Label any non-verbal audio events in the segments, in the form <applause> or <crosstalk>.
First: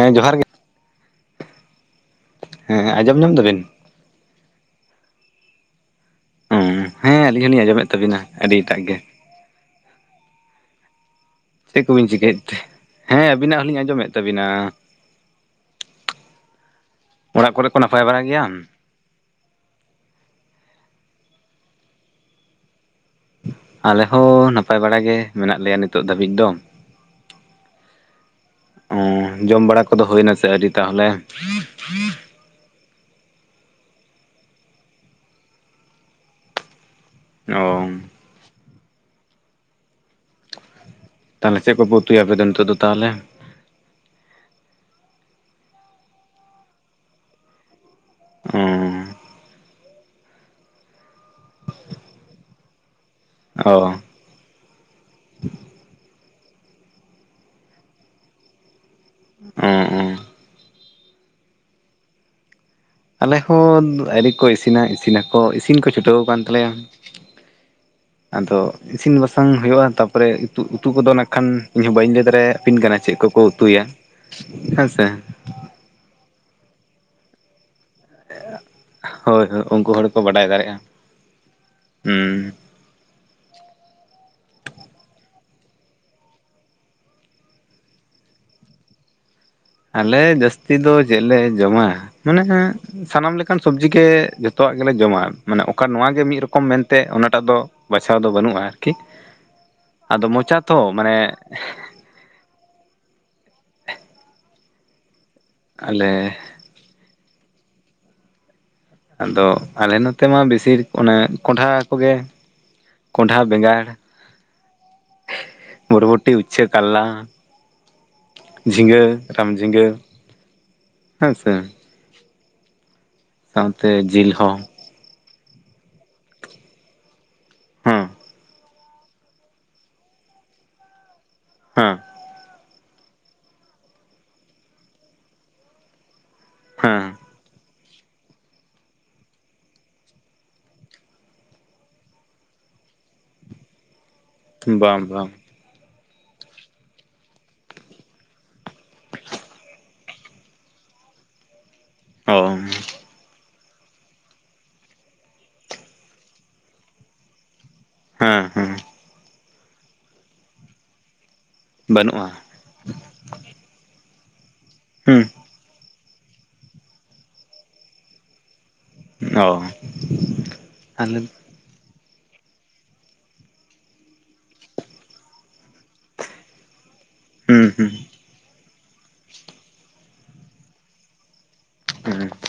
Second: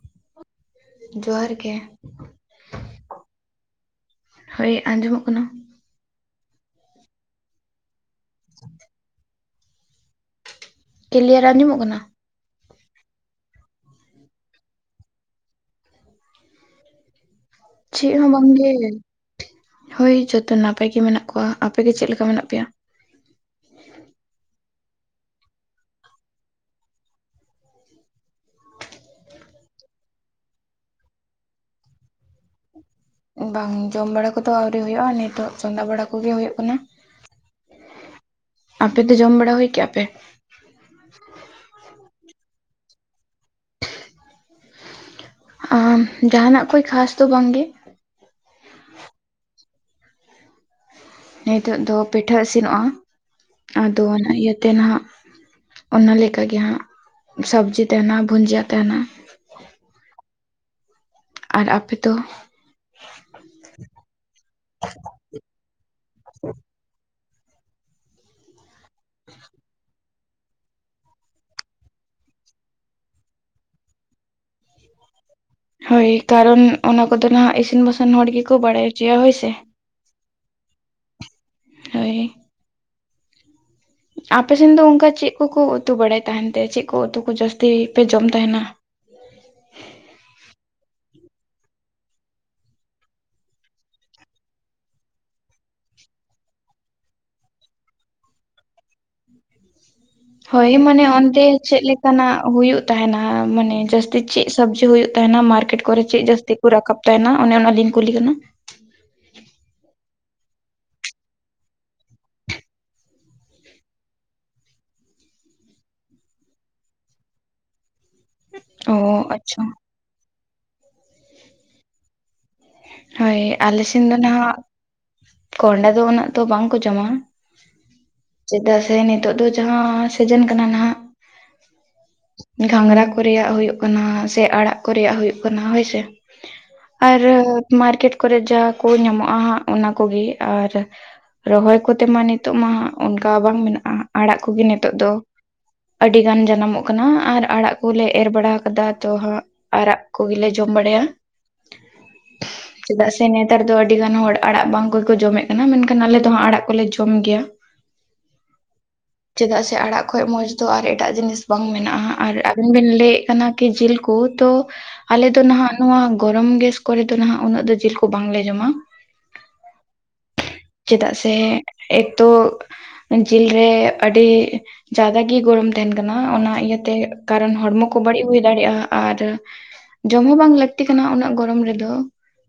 ᱦᱮᱸ ᱡᱚᱦᱟᱨ ᱜᱮ ᱡᱚᱦᱟᱨ ᱜᱮ ᱦᱮᱸ ᱦᱮᱸ ᱟᱸᱡᱚᱢ ᱧᱚᱢ ᱫᱟᱵᱮᱱ᱾ ᱦᱳᱭ ᱟᱸᱡᱚᱢᱚᱜ ᱠᱟᱱᱟ᱾ ᱦᱮᱸ ᱟᱹᱞᱤᱧ ᱦᱚᱞᱤᱧ ᱟᱸᱡᱚᱢᱮᱫ ᱛᱟᱵᱤᱱᱟ, ᱟᱹᱰᱤ ᱮᱴᱟᱜ ᱜᱮ᱾ ᱠᱞᱤᱭᱟᱨ ᱪᱮᱫ ᱟᱸᱡᱚᱢᱚᱜ ᱠᱟᱱᱟ ᱠᱚᱵᱤᱱ ᱪᱤᱠᱟᱹᱭᱮᱫ ᱛᱮ᱾ ᱦᱮᱸ ᱟᱵᱤᱱᱟᱜ ᱦᱚᱸᱞᱤᱧ ᱟᱸᱡᱚᱢᱮᱫ ᱛᱟᱵᱤᱱᱟ, <inaudible> ᱚᱲᱟᱜ ᱠᱚᱨᱮ ᱠᱚ ᱱᱟᱯᱟᱭ ᱪᱮᱜ ᱵᱟᱲᱟ ᱦᱚᱸ ᱜᱮᱭᱟ ᱵᱟᱝ ᱜᱮ᱾ ᱦᱳᱭ ᱡᱚᱛᱚ ᱱᱟᱯᱟᱭ ᱜᱮ ᱢᱮᱱᱟᱜ ᱠᱚᱣᱟ ᱟᱯᱮ ᱜᱮ ᱪᱮᱫ ᱞᱮᱠᱟ ᱢᱮᱱᱟᱜ ᱯᱮᱭᱟ᱾ ᱟᱞᱮ ᱦᱚᱸ ᱱᱟᱯᱟᱭ ᱵᱟᱲᱟ ᱜᱮ ᱢᱮᱱᱟᱜ ᱞᱮᱭᱟ ᱱᱤᱛᱚᱜ ᱫᱷᱟᱹᱵᱤᱡ ᱫᱚ᱾ ᱚ ᱡᱚᱢ ᱵᱟᱲᱟ ᱠᱚᱫᱚ ᱦᱩᱭ ᱱᱟ ᱥᱮ ᱟᱣᱨᱤ ᱛᱟᱦᱚᱞᱮ᱾ ᱵᱟᱝ ᱡᱚᱢ ᱵᱟᱲᱟ ᱠᱚ ᱫᱚ ᱟᱹᱣᱨᱤ ᱦᱳᱭᱳᱜᱼᱟ, ᱱᱤᱛᱚᱜ ᱪᱚᱸᱫᱟ ᱵᱟᱲᱟ ᱠᱚᱜᱮ ᱦᱳᱭᱳᱼᱜ ᱠᱟᱱᱟ᱾ ᱚ <unintelligible> ᱟᱯᱮ ᱫᱚ ᱡᱚᱢ ᱵᱟᱲᱟ ᱦᱳᱭ ᱠᱮᱜᱼᱟ ᱯᱮ? ᱛᱟᱦᱚᱞᱮ ᱪᱮᱫ ᱠᱚᱯᱮ ᱩᱛᱩᱭᱟ ᱟᱯᱮ ᱫᱚ ᱱᱤᱛᱚᱜ ᱫᱚ ᱛᱟᱦᱚᱞᱮ᱾ ᱟᱸᱻ ᱡᱟᱦᱟᱱᱟᱼᱜ ᱠᱷᱚᱭ ᱠᱷᱟᱥ ᱫᱚ ᱵᱟᱝ ᱜᱮ᱾ ᱚᱸ <unintelligible> ᱱᱤᱛᱚᱜ ᱫᱚ ᱯᱤᱴᱷᱟᱹ ᱤᱥᱤᱱᱚᱜᱼᱟ, ᱚ ᱟᱫᱚ ᱤᱭᱟᱹᱛᱮ ᱱᱟᱜ ᱚᱱᱟ ᱞᱮᱠᱟ ᱜᱮ ᱦᱟᱸᱜ ᱥᱚᱵᱽᱡᱤ ᱛᱟᱦᱮᱱᱟ, ᱵᱷᱩᱡᱤᱭᱟ ᱛᱟᱦᱮᱱᱟ᱾ ᱚᱸᱻ ᱚᱸᱻ ᱟᱨ ᱟᱯᱮ ᱫᱚ᱾ ᱟᱞᱮ ᱦᱚᱸ ᱟᱣᱨᱤ ᱠᱚ ᱤᱥᱤᱱᱟ ᱤᱥᱤᱱᱟ ᱠᱚ ᱤᱥᱤᱱ ᱠᱚ ᱪᱷᱩᱴᱟᱹᱣ ᱟᱠᱟᱱ ᱛᱟᱞᱮᱭᱼᱟ᱾ ᱟᱫᱚ ᱤᱥᱤᱱ ᱵᱟᱥᱟᱝ ᱦᱩᱭᱩᱜᱼᱟ, ᱛᱟᱯᱚᱨᱮ ᱩᱛᱩ ᱠᱚᱫᱚ ᱱᱟᱜ ᱠᱷᱟᱱ ᱤᱧ ᱦᱚᱸ ᱵᱟᱹᱧ ᱞᱟᱹᱭ ᱫᱟᱲᱮᱭᱟᱵᱤᱱ ᱠᱟᱱᱟ ᱪᱮᱫ ᱠᱚᱼᱠᱚ ᱩᱛᱩᱭᱟ ᱦᱮᱸᱥᱮ᱾ ᱦᱳᱭ ᱠᱟᱨᱚᱱ ᱚᱱᱟ ᱠᱚᱼᱫᱚ ᱦᱟᱸᱜ ᱤᱥᱤᱱ ᱵᱟᱥᱟᱱ ᱦᱚᱲ ᱜᱮᱠᱚ ᱵᱟᱲᱼᱟᱭ ᱦᱚᱪᱚᱭᱟ ᱦᱳᱭ ᱥᱮ᱾ ᱩᱱᱠᱩ ᱦᱚᱲ ᱜᱮ ᱠᱚ ᱵᱟᱰᱟᱭ ᱫᱟᱲᱭᱟᱜᱼᱟ ᱦᱳᱭ ᱦᱩᱸ᱾ ᱟᱯᱮ ᱥᱮᱫ ᱫᱚ ᱚᱱᱠᱟ ᱪᱮᱫ ᱠᱚᱼᱠᱚ ᱩᱛᱩ ᱵᱟᱲᱟᱭ ᱛᱟᱦᱮᱱ ᱛᱮ ᱪᱮᱫ ᱠᱚ ᱩᱛᱩ ᱠᱚ ᱡᱟᱹᱥᱛᱤ ᱯᱮ ᱡᱚᱢ ᱛᱟᱦᱮᱱᱟ? ᱟᱞᱮ ᱡᱟᱹᱥᱛᱤ ᱫᱚ ᱪᱮᱫ ᱞᱮ ᱡᱚᱢᱟ ᱢᱮᱱᱟᱜ ᱥᱟᱱᱟᱢ ᱞᱮᱠᱟᱱ ᱥᱚᱵᱡᱤ ᱜᱮ ᱡᱷᱚᱛᱚᱣᱟᱼᱜ ᱜᱮᱞᱮ ᱡᱚᱢᱟ᱾ ᱢᱟᱱᱮ ᱚᱠᱟ ᱱᱚᱣᱟ ᱜᱮ ᱢᱤᱫ ᱨᱚᱠᱚᱢ ᱢᱮᱱᱛᱮ ᱚᱱᱟᱴᱟᱜ ᱫᱚ ᱵᱟᱪᱷᱟᱣ ᱫᱚ ᱵᱟᱹᱱᱩᱜᱼᱟ, ᱟᱨᱠᱤ᱾ ᱟᱫᱚ ᱢᱚᱪᱟ ᱦᱳᱭ ᱛᱚ ᱢᱟᱱᱮ ᱚᱱᱰᱮ ᱪᱮᱫ ᱱᱟᱜ ᱦᱩᱭᱩᱜ ᱛᱟᱦᱮᱱᱟ᱾ ᱢᱟᱱᱮ ᱡᱟᱹᱥᱛᱤ ᱪᱮᱫ ᱥᱚᱵᱡᱤ ᱦᱩᱭᱩᱜ ᱛᱟᱦᱮᱱᱟ ᱢᱟᱨᱠᱮᱴ ᱠᱚᱨᱮ ᱟᱞᱮ ᱪᱮᱫ ᱡᱟᱹᱥᱛᱤ, ᱨᱟᱠᱟᱵ ᱛᱟᱦᱮᱱᱟ ᱚᱱᱮ ᱚᱱᱟ ᱞᱤᱞ ᱠᱩᱞᱤ ᱠᱟᱱᱟ᱾ ᱟᱫᱚ ᱟᱞᱮ ᱱᱚᱛᱮ ᱢᱟ ᱵᱮᱥᱤᱨ ᱚᱱᱮ ᱠᱚᱸᱱᱰᱷᱟ ᱠᱚᱜᱮ, ᱠᱚᱸᱱᱰᱷᱟ ᱵᱮᱸᱜᱟᱲ ᱵᱩᱨᱵᱩᱴᱤ, ᱩᱪᱪᱷᱟᱹ, ᱠᱟᱞᱞᱟ, ᱚ ᱡᱷᱤᱸᱜᱟᱹ, ᱨᱟᱢ ᱟᱪᱪᱷᱟ ᱡᱷᱤᱸᱜᱟᱹ, ᱦᱮᱸ ᱥᱮ᱾ ᱦᱳᱭ ᱟᱞᱮ ᱥᱟᱶᱛᱮ ᱥᱮᱱ ᱫᱚ ᱡᱤᱞ ᱦᱚᱸ ᱱᱟᱦᱟᱜ ᱠᱚᱦᱚᱸᱰᱷᱟ ᱫᱚ ᱩᱱᱟᱹᱜ ᱫᱚ ᱵᱟᱝ ᱠᱚ ᱡᱚᱢᱟ᱾ ᱦᱮᱸ ᱪᱮᱫᱟᱜ ᱥᱮ ᱱᱤᱛᱚᱜ ᱫᱚ ᱡᱟᱦᱟᱸ ᱥᱤᱡᱮᱱ ᱠᱟᱱᱟ ᱱᱟᱦᱟᱜ, ᱦᱟᱸ᱾ ᱜᱷᱟᱸᱝᱨᱟ ᱠᱚᱨᱮᱭᱟᱜ ᱦᱳᱭᱳᱜ ᱠᱟᱱᱟ᱾ ᱥᱮ ᱟᱲᱟᱜ ᱠᱚ ᱨᱮᱭᱟᱜ ᱦᱳᱭᱳᱜ ᱠᱟᱱᱟ ᱦᱳᱭ ᱥᱮ, ᱟᱨ ᱦᱮᱸ ᱢᱟᱨᱠᱮᱴ ᱠᱚᱨᱮ ᱡᱟ ᱠᱚ ᱧᱟᱢᱚᱜᱼᱟ ᱦᱟᱸᱜ ᱚᱱᱟ ᱠᱚᱜᱮ ᱟᱨ ᱨᱚᱦᱚᱭ ᱠᱚᱛᱮ ᱢᱟ ᱱᱤᱛᱚᱜ ᱢᱟ ᱚᱱᱠᱟ ᱵᱟᱝ ᱢᱮᱱᱟᱜᱼᱟ᱾ ᱟᱲᱟᱜ ᱠᱚᱜᱮ ᱱᱤᱛᱚᱜ ᱵᱟᱝ ᱫᱚ᱾ ᱵᱟᱝ ᱟᱹᱰᱤ ᱜᱟᱱ ᱡᱟᱱᱟᱢᱚᱜ ᱠᱟᱱᱟ, ᱟᱨ ᱟᱲᱟᱜ ᱠᱚᱞᱮ ᱮᱨ ᱵᱟᱲᱟ ᱟᱠᱟᱫᱟ ᱛᱚ ᱦᱟᱸᱜ, ᱟᱲᱟᱜ ᱠᱚᱜᱮ ᱞᱮ ᱡᱚᱢ ᱵᱟᱲᱟᱭᱟ᱾ ᱚ ᱪᱮᱫᱟᱜ ᱥᱮ ᱱᱮᱛᱟᱨ ᱫᱚ ᱟᱹᱰᱤ ᱜᱟᱱ ᱦᱚᱲ ᱟᱲᱟᱜ ᱵᱟᱝ ᱚᱠᱚᱭ ᱠᱚ ᱡᱚᱢ ᱮᱫ ᱠᱟᱱᱟ, ᱢᱮᱱᱠᱷᱟᱱ ᱟᱞᱮ ᱫᱚ ᱦᱟᱜ ᱟᱲᱟᱜ ᱠᱚᱞᱮ ᱡᱚᱢ ᱜᱮᱭᱟ᱾ ᱦᱮᱸ ᱦᱮᱸ ᱪᱮᱫᱟᱜ ᱥᱮ ᱟᱲᱟᱜ ᱠᱷᱚᱱ ᱢᱚᱸᱡᱽ ᱫᱚ ᱟᱨ ᱮᱴᱟᱜ ᱡᱤᱱᱤᱥ ᱵᱟᱝ ᱢᱮᱱᱟᱜᱼᱟ᱾ ᱵᱟᱹᱱᱩᱜᱼᱟ ᱟᱨ ᱟᱵᱤᱱ ᱵᱮᱱ ᱞᱟᱹᱭ ᱮᱫ ᱠᱟᱱᱟ ᱠᱤ ᱡᱤᱞ ᱠᱩ ᱛᱚ ᱦᱩᱸ ᱟᱞᱮ ᱫᱚ ᱱᱟᱦᱟᱜ, ᱱᱚᱣᱟ ᱜᱚᱨᱚᱢ ᱜᱮᱥ ᱠᱚᱨᱮ ᱫᱚ ᱱᱟᱦᱟᱜ ᱩᱱᱟᱹᱜ ᱫᱚ ᱡᱤᱞ ᱠᱚ ᱵᱟᱝᱞᱮ ᱡᱚᱢᱟ᱾ ᱚ ᱪᱮᱫᱟᱜ ᱟᱞᱮ ᱥᱮ, ᱮᱠᱛᱚ ᱡᱤᱞ ᱨᱮ ᱟᱹᱰᱤ, ᱡᱟᱫᱟ ᱜᱮ ᱜᱚᱨᱚᱢ ᱛᱟᱦᱮᱸᱱ ᱠᱟᱱᱟ ᱚᱱᱟ ᱤᱭᱟᱹᱛᱮ ᱠᱟᱨᱚᱱ ᱦᱩᱸ ᱦᱚᱲᱢᱚ ᱦᱩᱸ ᱠᱚ ᱵᱟᱹᱲᱤᱡ ᱦᱩᱭ ᱫᱟᱲᱮᱭᱟᱜᱼᱟ᱾ ᱟᱨ ᱡᱚᱢ ᱦᱚᱸ ᱵᱟᱝ ᱞᱟᱹᱠᱛᱤ ᱠᱟᱱᱟ ᱩᱱᱟᱹᱜ ᱜᱚᱨᱚᱢ ᱨᱮᱫᱚ, ᱦᱩᱸ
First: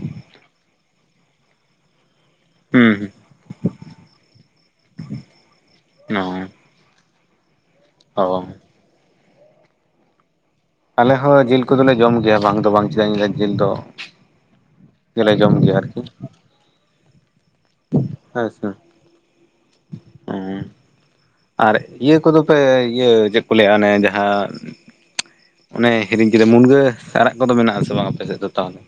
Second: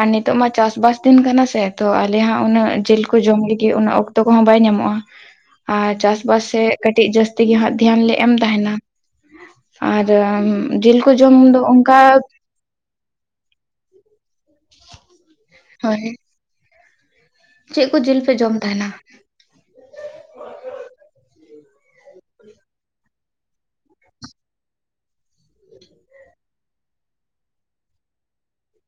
ᱟᱨ ᱱᱤᱛᱚᱜ ᱢᱟ ᱪᱟᱥ ᱵᱟᱥ ᱫᱤᱱ ᱠᱟᱱᱟ᱾ ᱥᱮ ᱛᱚ ᱟᱞᱮ ᱦᱟᱸᱜ ᱩᱱᱟᱹᱜ ᱡᱤᱞ ᱠᱚ ᱦᱩᱸ ᱡᱚᱢ ᱞᱟᱹᱜᱤᱫ ᱩᱱᱟᱹᱜ ᱚᱠᱛᱚ ᱠᱚᱦᱚᱸ ᱵᱟᱭ ᱧᱟᱢᱚᱜᱼᱟ᱾ ᱟᱨ ᱪᱟᱥ ᱚ ᱵᱟᱥ ᱥᱮ ᱠᱟᱹᱴᱤᱡ ᱡᱟᱹᱥᱛᱤ ᱜᱮ ᱦᱟᱸᱜ ᱫᱷᱮᱭᱟᱱ ᱞᱮ ᱚ ᱮᱢ ᱛᱟᱦᱮᱸᱱᱟ᱾ ᱟᱫᱚ ᱟᱢ? ᱟᱞᱮ ᱦᱚᱸ ᱡᱤᱞ ᱠᱚᱫᱚ ᱞᱮ ᱡᱚᱢ ᱜᱮᱭᱟ᱾ ᱵᱟᱝ ᱫᱚ ᱵᱟᱝ, ᱪᱮᱫᱟᱜ ᱤᱧ ᱞᱟᱹᱭᱟ ᱡᱤᱞ ᱫᱚ ᱡᱚᱢ ᱜᱮᱭᱟ᱾ ᱟᱨᱠᱤ ᱪᱮᱜ ᱠᱚ ᱡᱤᱞ ᱯᱮ ᱦᱮᱸ ᱡᱚᱢ ᱥᱮ ᱛᱟᱦᱮᱸᱱᱟ? ᱦᱮᱸ ᱟᱨ ᱤᱭᱟᱹ ᱠᱚᱫᱚ ᱯᱮ ᱤᱭᱟᱹ ᱪᱮᱫ ᱠᱚ ᱞᱟᱹᱭᱟ ᱚᱱᱮ ᱡᱟᱦᱟᱸ, ᱚᱱᱮ ᱦᱤᱲᱤᱧ ᱠᱮᱫᱟ ᱢᱩᱱᱜᱟᱹ ᱟᱲᱟᱜ ᱠᱚᱫᱚ ᱢᱮᱱᱟᱜ ᱟᱥᱮ ᱵᱟᱝ ᱟᱯᱮ ᱥᱮᱫ ᱫᱚ ᱛᱟᱦᱚᱞᱮ?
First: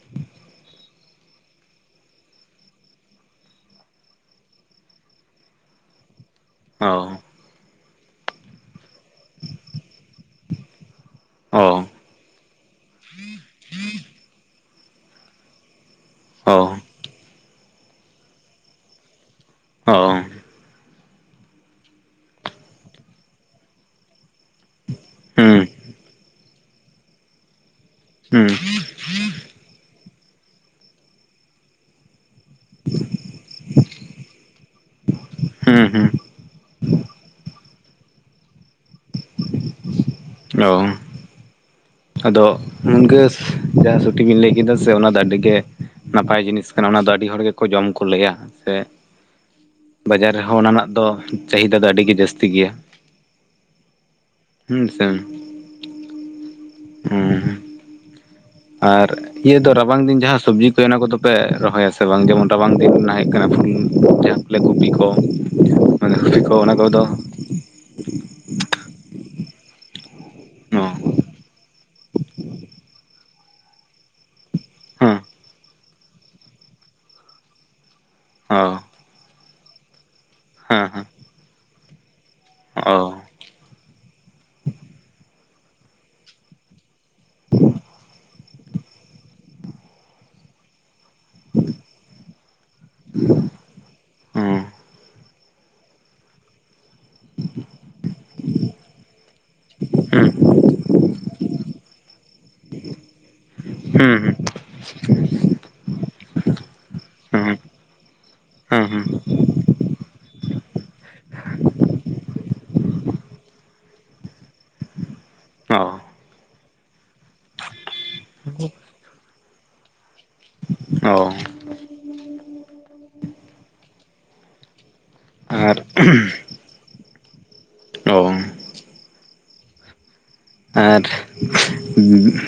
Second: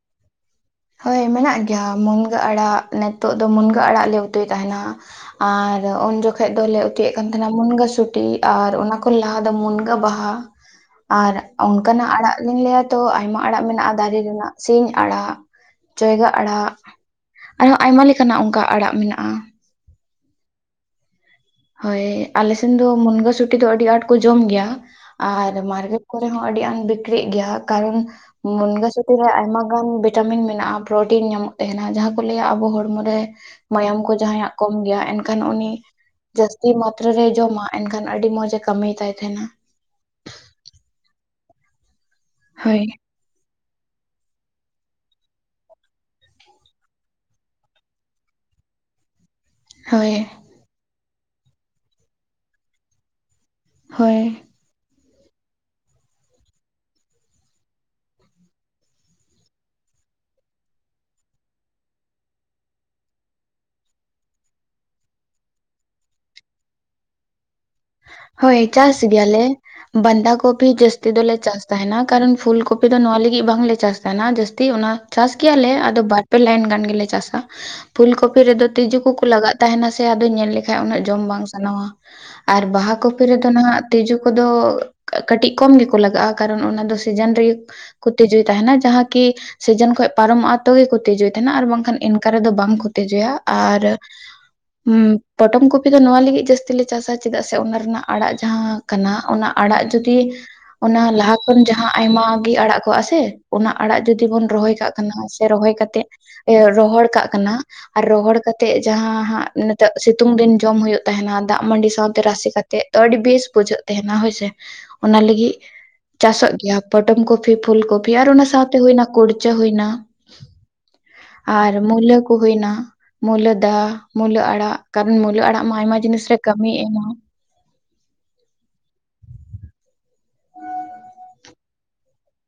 ᱦᱳᱣ ᱢᱮᱱᱟᱜ ᱜᱮᱭᱟ, ᱢᱩᱱᱜᱟᱹ ᱟᱲᱟᱜ ᱱᱤᱛᱚᱜ ᱫᱚ, ᱢᱩᱱᱜᱟᱹ ᱟᱲᱟᱜ ᱞᱮ ᱩᱛᱩᱭ ᱛᱟᱦᱮᱸᱱᱟ᱾ ᱟᱨ ᱩᱱ ᱡᱚᱠᱷᱚᱡ ᱫᱚᱞᱮ ᱚ ᱩᱛᱩᱭ ᱮᱫ ᱠᱟᱱ ᱛᱟᱸᱦᱮᱱᱟ ᱢᱩᱱᱜᱟᱹ ᱥᱩᱴᱤ ᱟᱨ ᱚᱱᱟ ᱠᱷᱚᱱ ᱞᱟᱦᱟ ᱫᱚ ᱢᱩᱱᱜᱟᱹ ᱵᱟᱦᱟ, ᱟᱨ ᱚ ᱚᱱᱠᱟᱱᱟᱜ ᱟᱲᱟᱜ ᱞᱤᱧ ᱞᱟᱹᱭᱟ ᱛᱚ ᱟᱭᱢᱟ ᱟᱲᱟᱜ ᱢᱮᱱᱟᱜᱼᱟ ᱫᱟᱨᱮ ᱨᱮᱱᱟᱜ ᱥᱤᱧ ᱟᱲᱟᱜ, ᱪᱮᱭᱜᱟ ᱟᱲᱟᱜ ᱚ ᱟᱨᱦᱚᱸ ᱟᱭᱢᱟ ᱞᱮᱠᱟᱱᱟᱜ ᱚᱱᱠᱟ ᱟᱲᱟᱜ ᱢᱮᱱᱟᱜᱼᱟ᱾ ᱚ ᱦᱳᱣ ᱟᱞᱮ ᱥᱮᱱ ᱫᱚ ᱢᱩᱱᱜᱟᱹ ᱥᱩᱴᱤ ᱫᱚ ᱟᱹᱰᱤ ᱟᱸᱴ ᱠᱚ ᱡᱚᱢ ᱜᱮᱭᱟ᱾ ᱟᱨ ᱦᱩᱸ ᱢᱟᱨᱠᱮᱴ ᱠᱚᱨᱮ ᱦᱚᱸ ᱟᱹᱰᱤ ᱟᱸᱴ ᱵᱤᱠᱠᱤᱨᱤᱜ ᱜᱮᱭᱟ, ᱠᱟᱨᱚᱱ ᱦᱩᱸ ᱢᱩᱱᱜᱟᱹ ᱥᱩᱴᱤ ᱨᱮ ᱟᱭᱢᱟ ᱜᱟᱱ ᱵᱷᱤᱴᱟᱢᱤᱱ ᱢᱮᱱᱟᱜᱼᱟ, ᱯᱨᱚᱴᱤᱱ ᱧᱟᱢᱚᱜ ᱛᱟᱸᱦᱮᱱᱟ ᱡᱟᱦᱟᱸ ᱠᱚ ᱞᱟᱹᱭᱟ ᱟᱵᱚ ᱦᱚᱲᱢᱚ ᱨᱮ, ᱢᱟᱭᱟᱢ ᱠᱚ ᱡᱟᱸᱦᱟᱭᱟᱜ ᱠᱚᱢ ᱜᱮᱭᱟ ᱮᱱᱠᱷᱟᱱ ᱩᱱᱤ, ᱦᱩᱸ ᱦᱩᱸ ᱡᱟᱹᱥᱛᱤ ᱢᱟᱛᱨᱟ ᱨᱮᱭ ᱡᱚᱢᱟ ᱮᱱᱠᱷᱟᱱ ᱟᱹᱰᱤ ᱢᱚᱸᱡᱽ ᱮ ᱠᱟᱹᱢᱤ ᱛᱟᱭ ᱛᱟᱸᱦᱮᱱᱟ ᱾ ᱚ ᱟᱫᱚ ᱦᱳᱭ ᱢᱩᱱᱜᱟᱹ ᱡᱟᱸᱦᱟ ᱥᱩᱴᱤ ᱵᱤᱱ ᱞᱟᱹᱭ ᱠᱮᱫᱟ ᱥᱮ ᱚᱱᱟ ᱫᱚ ᱟᱹᱰᱤ ᱜᱮ, ᱱᱟᱯᱟᱭ ᱡᱤᱱᱤᱥ ᱠᱟᱱᱟ ᱚᱱᱟ ᱫᱚ ᱟᱹᱰᱤ ᱦᱚᱲ ᱜᱮᱠᱚ ᱡᱚᱢ ᱠᱚ ᱞᱟᱹᱭᱟ ᱥᱮ, ᱦᱳᱭ ᱵᱟᱡᱟᱨ ᱨᱮᱦᱚᱸ ᱚᱱᱟ ᱨᱮᱱᱟᱜ ᱫᱚ ᱪᱟᱹᱦᱤᱫᱟ ᱫᱚ ᱟᱹᱰᱤᱜᱮ ᱡᱟᱹᱥᱛᱤ ᱜᱮᱭᱟ᱾ ᱦᱳᱭ᱾ ᱦᱩᱸ ᱥᱮᱢ᱾ ᱦᱮᱸ ᱾ ᱟᱨ ᱤᱭᱟᱹ ᱫᱚ ᱨᱟᱵᱟᱝ ᱫᱤᱱ ᱡᱟᱦᱟᱸ ᱥᱚᱵᱽᱡᱤ ᱯᱮ ᱚᱱᱟ ᱠᱚᱫᱚ ᱯᱮ ᱨᱚᱦᱚᱭ ᱟᱥᱮ ᱵᱟᱝ? ᱡᱮᱢᱚᱱ ᱨᱟᱵᱟᱝ ᱫᱤᱱ ᱨᱮᱱᱟᱜ ᱦᱩᱭᱩᱜ ᱠᱟᱱᱟ ᱯᱷᱩᱞ <unintelligible> ᱞᱮ ᱠᱚᱯᱤ ᱠᱚ ᱢᱟᱱᱮ ᱠᱚᱯᱤ ᱠᱚ ᱚᱱᱟ ᱠᱚᱫᱚ ᱦᱳᱭ ᱪᱟᱥ ᱜᱮᱭᱟ ᱞᱮ᱾ ᱵᱟᱸᱫᱷᱟ ᱠᱚᱯᱷᱤ ᱚ ᱦᱮᱸ ᱚ ᱡᱟᱹᱥᱛᱤ ᱫᱚᱞᱮ ᱪᱟᱥ ᱛᱟᱦᱮᱸᱱᱟ, ᱠᱟᱨᱚᱱ ᱯᱷᱩᱞ ᱠᱚᱯᱷᱤ ᱫᱚ ᱱᱚᱣᱟ ᱞᱟᱹᱜᱤᱫ ᱵᱟᱝᱞᱮ ᱪᱟᱥ ᱛᱟᱦᱮᱱᱟ, ᱡᱟᱹᱥᱛᱤ ᱚᱱᱟ ᱪᱟᱥ ᱜᱮᱭᱟ ᱞᱮ ᱟᱫᱚ ᱵᱟᱨ ᱯᱮ ᱞᱟᱭᱤᱱ ᱜᱟᱱ ᱜᱮᱞᱮ ᱪᱟᱥᱟ᱾ ᱯᱷᱩᱞ ᱠᱚᱯᱷᱤ ᱦᱮᱸ ᱨᱮᱫᱚ ᱦᱮᱸ ᱛᱤᱸᱡᱩ ᱠᱚ ᱠᱚ ᱞᱟᱜᱟᱜ ᱛᱟᱦᱮᱸᱱᱟ ᱥᱮ ᱟᱫᱚ ᱧᱮᱞ ᱞᱮᱠᱷᱟᱡ ᱩᱱᱟᱹᱜ ᱡᱚᱢ ᱵᱟᱝ ᱥᱟᱱᱟᱣᱟ᱾ ᱟᱨ ᱵᱟᱦᱟ ᱚ ᱦᱮᱸ ᱠᱚᱯᱷᱤ ᱨᱮᱫᱚ ᱱᱟᱦᱟᱜ ᱛᱮᱡᱳ ᱠᱚᱫᱚ ᱠᱟ-ᱠᱟᱹᱴᱤᱡ ᱠᱚᱢ ᱜᱮᱠᱚ ᱞᱟᱜᱟᱜᱼᱟ ᱠᱟᱨᱚᱱ ᱚᱱᱟ ᱫᱚ ᱥᱤᱡᱟᱱ ᱨᱮᱜᱮ ᱠᱩ ᱛᱮᱡᱩᱭ ᱛᱟᱦᱮᱸᱱᱟ ᱡᱟᱦᱟᱸ ᱠᱤ ᱥᱤᱡᱟᱹᱱ ᱠᱷᱚᱡ ᱯᱟᱨᱚᱢᱚᱜᱼᱟ ᱛᱚ ᱜᱮᱠᱚ ᱛᱤᱡᱩᱭ ᱛᱟᱦᱮᱱᱟ ᱟᱨ ᱵᱟᱝᱠᱷᱟᱱ ᱤᱱᱠᱟ ᱨᱮᱫᱚ ᱵᱟᱝᱠᱚ ᱛᱤᱡᱩᱭᱟ ᱟᱨ ᱦᱩᱸ ᱦᱩᱸ ᱯᱚᱴᱚᱢ ᱠᱩᱯᱤ ᱫᱚ ᱱᱚᱣᱟ ᱞᱤᱜᱤᱜ ᱡᱟᱥᱛᱤ ᱞᱮ ᱪᱟᱥᱟ᱾ ᱪᱮᱫᱟᱜ ᱥᱮ ᱚᱱᱟ ᱨᱮᱱᱟᱜ ᱟᱲᱟᱜ ᱡᱟᱦᱟᱸ ᱠᱟᱱᱟ ᱚᱱᱟ ᱟᱲᱟᱜ ᱡᱩᱫᱤ ᱚᱱᱟ ᱞᱟᱦᱟ ᱠᱷᱚᱱ ᱡᱟᱦᱟᱸ ᱟᱭᱢᱟᱜᱮ ᱟᱲᱟᱜ ᱠᱚᱜ ᱟ ᱥᱮ, ᱚᱱᱟ ᱟᱲᱟᱜ ᱡᱩᱫᱤ ᱦᱩᱸ ᱵᱚᱱ ᱨᱚᱦᱚᱭ ᱠᱟᱜ ᱠᱟᱱᱚ ᱥᱮ ᱨᱚᱦᱚᱭ ᱠᱟᱛᱮ ᱤᱭᱟᱹ ᱨᱚᱦᱚᱲ ᱠᱟᱜ ᱠᱟᱱᱟ᱾ ᱦᱩᱸ ᱟᱨ ᱨᱚᱦᱚᱲ ᱠᱟᱛᱮᱜ ᱦᱩᱸ ᱦᱩᱸ ᱦᱩᱸ ᱡᱟᱦᱟᱸ ᱦᱟᱸᱜ ᱱᱤᱛᱚᱜ ᱥᱤᱛᱩᱝ ᱫᱤᱱ ᱡᱚᱢ ᱦᱩᱭᱩᱜ ᱛᱟᱦᱮᱱᱟ ᱫᱟᱜᱢᱟᱹᱰᱤ ᱥᱟᱶ᱾ ᱛᱮᱨᱟᱥᱮ ᱠᱟᱛᱮᱜ ᱛᱚ ᱟᱹᱰᱤ ᱵᱮᱥ ᱵᱩᱡᱷᱟᱹᱜ ᱛᱟᱦᱮᱱᱟ ᱦᱳᱭᱥᱮ, ᱚᱱᱟ ᱞᱟᱹᱜᱤᱜ ᱚ ᱪᱟᱥᱚᱜ ᱜᱮᱭᱟ ᱯᱚᱴᱚᱢ ᱠᱚᱯᱤ, ᱯᱷᱩᱞ ᱠᱚᱯᱤ, ᱟᱨ ᱚᱱᱟ ᱥᱟᱶᱛᱮ ᱦᱩᱭᱱᱟ ᱠᱩᱲᱪᱟᱹ ᱦᱩᱭᱱᱟ᱾ ᱚ ᱟᱨ ᱢᱩᱞᱟᱹ ᱠᱚ ᱦᱩᱭᱱᱟ, ᱢᱩᱞᱟᱹ ᱫᱟ, ᱢᱩᱞᱟᱹ ᱟᱲᱟᱜ, ᱠᱟᱨᱚᱱ ᱢᱩᱞᱟᱹ ᱟᱲᱟᱜ ᱢᱟ ᱟᱨ ᱟᱭᱢᱟ ᱡᱤᱱᱤᱥ ᱨᱮ ᱠᱟᱹᱢᱤᱭ ᱮᱢᱟ᱾ ᱚ ᱟᱨ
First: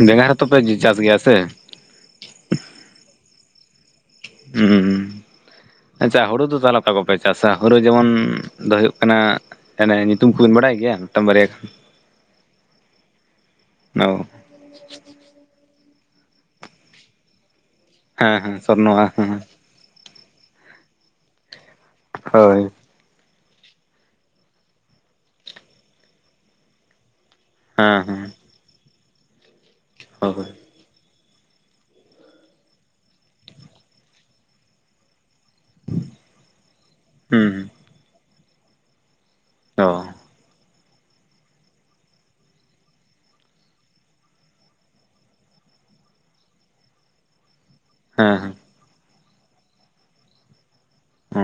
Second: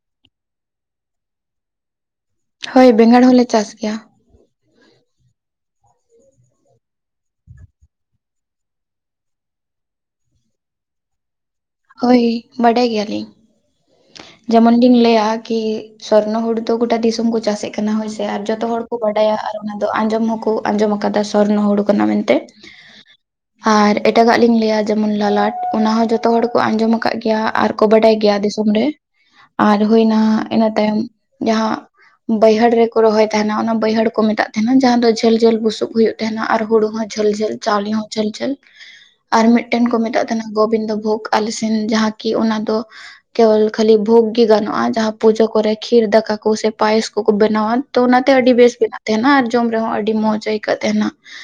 ᱵᱮᱸᱜᱟᱲ ᱦᱚᱛᱚ ᱯᱮ ᱪᱟᱥ ᱜᱮᱭᱟ ᱥᱮ? ᱦᱳᱭ ᱵᱮᱸᱜᱟᱲ ᱦᱚᱞᱮ ᱪᱟᱥ ᱜᱮᱭᱟ᱾ ᱦᱩᱸᱻ᱾ ᱟᱪᱪᱷᱟ ᱦᱳᱲᱳ ᱫᱚ ᱛᱟᱦᱚᱞᱮ ᱚᱠᱟ ᱠᱚᱯᱮ ᱪᱟᱥᱟ? ᱦᱩᱲᱩ ᱡᱮᱢᱚᱱ ᱫᱚ ᱦᱩᱭᱩᱜ ᱠᱟᱱᱟ ᱮᱱᱮ ᱧᱩᱛᱩᱢ ᱠᱚᱵᱤᱱ ᱵᱟᱲᱟᱭ ᱜᱮᱭᱟ ᱢᱤᱫᱴᱟᱝ ᱵᱟᱨᱭᱟ? ᱦᱳᱭ ᱵᱟᱰᱟᱭ ᱜᱮᱭᱟᱞᱤᱧ᱾ ᱱᱚ᱾ ᱡᱮᱢᱚᱱ ᱜᱤᱧ ᱞᱟᱹᱭᱟ ᱠᱤ ᱥᱚᱨᱱᱚ ᱦᱩᱲᱩ ᱫᱚ ᱜᱚᱴᱟ ᱫᱤᱥᱚᱢ ᱠᱚ ᱪᱟᱥᱮᱫ ᱠᱟᱱᱟ ᱦᱳᱭ ᱥᱮ, ᱦᱮᱸ ᱟᱨ ᱦᱮᱸ ᱡᱚᱛᱚ ᱦᱚᱲ ᱠᱚ ᱥᱚᱨᱱᱚᱼᱟ ᱵᱟᱰᱟᱭᱟ ᱦᱮᱸ ᱟᱨ ᱚᱱᱟ ᱫᱚ ᱟᱸᱡᱚᱢ ᱦᱚᱸᱠᱚ ᱟᱸᱡᱚᱢ ᱠᱟᱫᱟ ᱥᱚᱨᱱᱚ ᱦᱩᱲᱩ ᱠᱟᱱᱟ ᱢᱮᱱᱛᱮ᱾ ᱦᱳᱭ ᱟᱨ ᱮᱴᱟᱜᱟᱜ ᱞᱤᱧ ᱞᱟᱹᱭᱟ ᱡᱮᱢᱚᱱ ᱞᱟᱞᱟᱴ ᱚᱱᱟ ᱦᱚᱸ ᱡᱚᱛᱚ ᱦᱚᱲ ᱠᱚ ᱟᱸᱡᱚᱢ ᱟᱠᱟᱫ ᱜᱮᱭᱟ᱾ ᱟᱨ ᱠᱚ ᱦᱮᱸ ᱵᱟᱰᱟᱭ ᱦᱮᱸ ᱜᱮᱭᱟ ᱫᱤᱥᱚᱢ ᱨᱮ, ᱟᱨ ᱦᱩᱭᱱᱟ ᱦᱳᱭ ᱤᱱᱟᱹ ᱛᱟᱭᱚᱢ ᱡᱟᱦᱟᱸ ᱵᱟᱹᱭᱦᱟᱹᱲ ᱨᱮᱠᱚ ᱨᱚᱦᱚᱭ ᱛᱟᱦᱮᱱᱟ ᱚᱱᱟ ᱵᱟᱹᱭᱦᱟᱹᱲ ᱠᱚ ᱢᱮᱛᱟᱜ ᱛᱟᱦᱮᱱᱟ, ᱡᱟᱦᱟᱸ ᱫᱚ ᱡᱷᱟᱹᱞ ᱡᱷᱟᱹᱞ ᱵᱩᱥᱩᱵ ᱦᱩᱭᱩᱜ ᱛᱟᱦᱮᱱᱟ, ᱟᱨ ᱦᱩᱲᱩ ᱦᱚᱸ ᱡᱷᱟᱹᱞ ᱡᱷᱟᱹᱞ, ᱦᱩᱸ ᱪᱟᱣᱞᱮ ᱦᱚᱸ ᱡᱷᱟᱹᱞ ᱡᱷᱟᱹᱞ᱾ ᱟᱨ ᱢᱤᱫᱴᱮᱱ ᱚ ᱠᱚ ᱢᱮᱛᱟᱜ ᱛᱟᱦᱮᱱᱟ ᱜᱳᱵᱤᱱᱫᱚ ᱵᱷᱳᱜᱽ ᱟᱞᱮ ᱥᱮᱱ ᱡᱟᱦᱟᱸ ᱠᱤ ᱚᱱᱟ ᱫᱚ ᱠᱮᱵᱚᱞ ᱠᱷᱟᱞᱤ ᱵᱷᱩᱜ ᱜᱮ ᱜᱟᱱᱚᱜᱼᱟ ᱡᱟᱦᱟᱸ ᱯᱩᱡᱟᱹ ᱠᱚᱨᱮ ᱠᱷᱤᱨ ᱫᱟᱠᱟ ᱠᱳ ᱥᱮ ᱯᱟᱭᱮᱥ ᱠᱚᱠᱚ ᱵᱮᱱᱟᱣᱟᱱ᱾ ᱛᱚ ᱚᱱᱟᱛᱮ ᱦᱮᱸ ᱟᱹᱰᱤ ᱦᱮᱸ ᱵᱮᱥ ᱵᱮᱱᱟᱜ ᱛᱟᱦᱮᱱᱟ ᱟᱨ ᱡᱚᱢ ᱨᱮᱦᱚᱸ ᱟᱹᱰᱤ ᱢᱚᱸᱡᱽ ᱟᱹᱭᱠᱟᱹᱜ ᱛᱟᱦᱮᱱᱟ, ᱚ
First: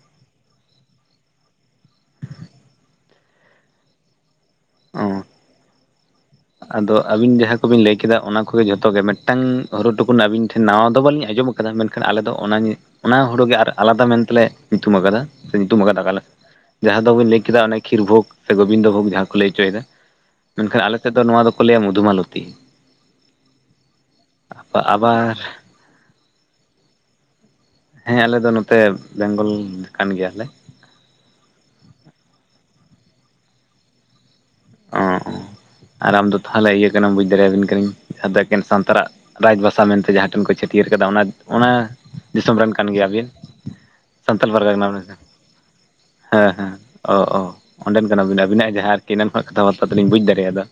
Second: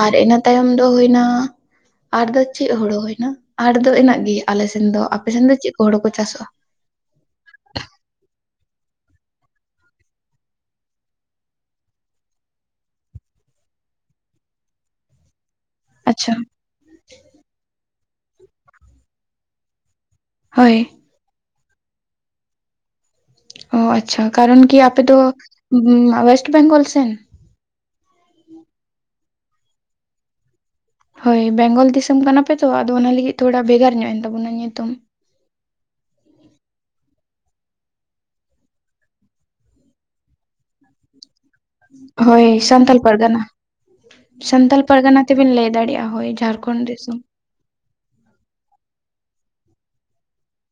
ᱟᱨ ᱤᱱᱟ ᱛᱟᱭᱚᱢ ᱫᱚ ᱦᱩᱭᱱᱟ ᱟᱨ ᱫᱚ ᱪᱮᱫ ᱦᱩᱲᱩ ᱦᱩᱭᱱᱟ ᱟᱨ ᱫᱚ ᱤᱱᱟᱹᱜ ᱜᱮᱭᱟ᱾ ᱟᱞᱮᱥᱮᱱ ᱫᱚ, ᱚ ᱟᱯᱮᱥᱮᱱ ᱫᱚ ᱪᱮᱜ ᱠᱚ ᱦᱳᱲᱳ ᱠᱚ ᱪᱟᱥᱚᱜᱼᱟ? ᱟᱫᱚ ᱟᱹᱵᱤᱱ ᱡᱟᱦᱟᱸ ᱠᱚᱵᱤᱱ ᱞᱟᱹᱭ ᱠᱮᱫᱟ ᱚᱱᱟ ᱠᱚᱜᱮ ᱡᱷᱚᱛᱚ, ᱜᱮ ᱢᱮᱴᱟᱝ ᱦᱳᱨᱳ ᱴᱩᱠᱩᱱ ᱟᱹᱵᱤᱱ ᱴᱷᱮᱱ ᱱᱟᱣᱟ ᱫᱚ ᱵᱟᱹᱞᱤᱧ ᱟᱸᱡᱚᱢ ᱟᱫᱟ ᱢᱮᱱᱠᱷᱟᱱ ᱟᱞᱮ ᱫᱚ ᱚᱱᱟ, ᱚᱱᱟ ᱦᱳᱲᱳ ᱜᱮ ᱟᱨ ᱟᱞᱟᱫᱟ ᱢᱮᱱᱛᱮᱞᱮ ᱧᱩᱛᱷᱩᱢ ᱟᱠᱟᱫᱟ ᱥᱮ ᱧᱩᱛᱩᱧ ᱟᱠᱟᱫᱟᱠᱟᱞᱮ᱾ ᱟᱪᱪᱷᱟ ᱡᱟᱦᱟᱸ ᱫᱚᱵᱤᱱ ᱞᱟᱹᱭ ᱠᱮᱫᱟ ᱚᱱᱮ ᱠᱷᱤᱨ ᱵᱷᱳᱜᱽ ᱥᱮ ᱜᱳᱵᱤᱱᱫᱚ ᱵᱷᱳᱜᱽ ᱡᱟᱦᱟᱸ ᱠᱚ ᱞᱟᱹᱭ ᱦᱚᱪᱚᱭᱮᱫᱟ ᱦᱳᱭ ᱢᱮᱱᱠᱷᱟᱱ ᱟᱞᱮ ᱛᱮᱫ ᱫᱚ ᱱᱚᱣᱟ ᱫᱚᱠᱚ ᱞᱟᱹᱭᱟ ᱢᱚᱫᱷᱩᱢᱟᱞᱚᱛᱤ᱾ ᱚ ᱟᱪᱪᱷᱟ ᱠᱟᱨᱚᱱ ᱠᱤ ᱟᱯᱮ ᱫᱚ ᱟᱵᱟᱨ ᱚᱳᱭᱮᱥᱴ ᱵᱮᱝᱜᱚᱞ ᱥᱮᱱ? ᱦᱮᱸ, ᱟᱞᱮ ᱫᱚ ᱱᱚᱛᱮ ᱵᱮᱝᱜᱚᱞ ᱠᱟᱱ ᱜᱮᱭᱟᱞᱮ᱾ ᱦᱳᱭ ᱵᱮᱝᱜᱚᱞ ᱫᱤᱥᱚᱢ ᱠᱟᱱᱟᱯᱮ ᱛᱚ ᱟᱫᱚ ᱚᱱᱟᱹ ᱞᱟᱹᱜᱤᱫ ᱛᱷᱚᱲᱟ ᱵᱷᱮᱜᱟᱨ ᱧᱚᱜ ᱮᱱ ᱛᱟᱵᱚᱱᱟ ᱧᱩᱛᱩᱢ᱾ ᱚᱸ ᱚᱸ ᱟᱨ ᱟᱢᱫᱚ ᱛᱷᱟᱞᱮ ᱤᱭᱟᱹ ᱠᱟᱱᱟᱢ ᱵᱩᱡ ᱫᱟᱲᱮᱭᱟᱵᱤᱱ ᱠᱟᱱᱟᱹᱧ, ᱡᱟᱦᱟᱸ ᱫᱚ ᱮᱠᱮᱱ ᱥᱟᱱᱛᱟᱲᱟᱜ ᱨᱟᱡᱽ ᱵᱷᱟᱥᱟ ᱢᱮᱱᱛᱮ ᱡᱟᱦᱟᱸ ᱴᱷᱮᱱ ᱠᱚ ᱪᱷᱟᱹᱴᱭᱟᱹᱨ ᱠᱟᱫᱟ ᱚᱱᱟ ᱚᱱᱟ ᱦᱳᱭ ᱫᱤᱥᱚᱢ ᱨᱮᱱ ᱠᱟᱱ ᱥᱟᱱᱛᱟᱞ ᱜᱮᱭᱟᱵᱤᱱ ᱯᱟᱨᱜᱟᱱᱟ ᱥᱟᱱᱛᱟᱞ ᱯᱟᱨᱜᱟᱱᱟ ᱠᱟᱱᱟ ᱵᱮᱱ ᱛᱮᱵᱮᱱ ᱞᱟᱹᱭ ᱫᱟᱲᱮᱭᱟᱜᱼᱟ ᱦᱳᱭ ᱦᱮᱸ ᱦᱮᱸ ᱡᱷᱟᱲᱠᱷᱚᱸᱰ ᱫᱤᱥᱚᱢ ᱚ ᱚ ᱚᱸᱰᱮᱱ ᱠᱟᱱᱟ ᱵᱤᱱ ᱟᱵᱤᱱᱟᱜ ᱡᱟᱸᱦᱟ ᱟᱨᱠᱤ ᱮᱱᱟᱱ ᱠᱷᱚᱱ ᱠᱟᱛᱷᱟ ᱵᱟᱛᱛᱟ ᱛᱮᱞᱤᱧ ᱵᱩᱡᱽ ᱫᱟᱲᱮᱭᱟᱫᱟ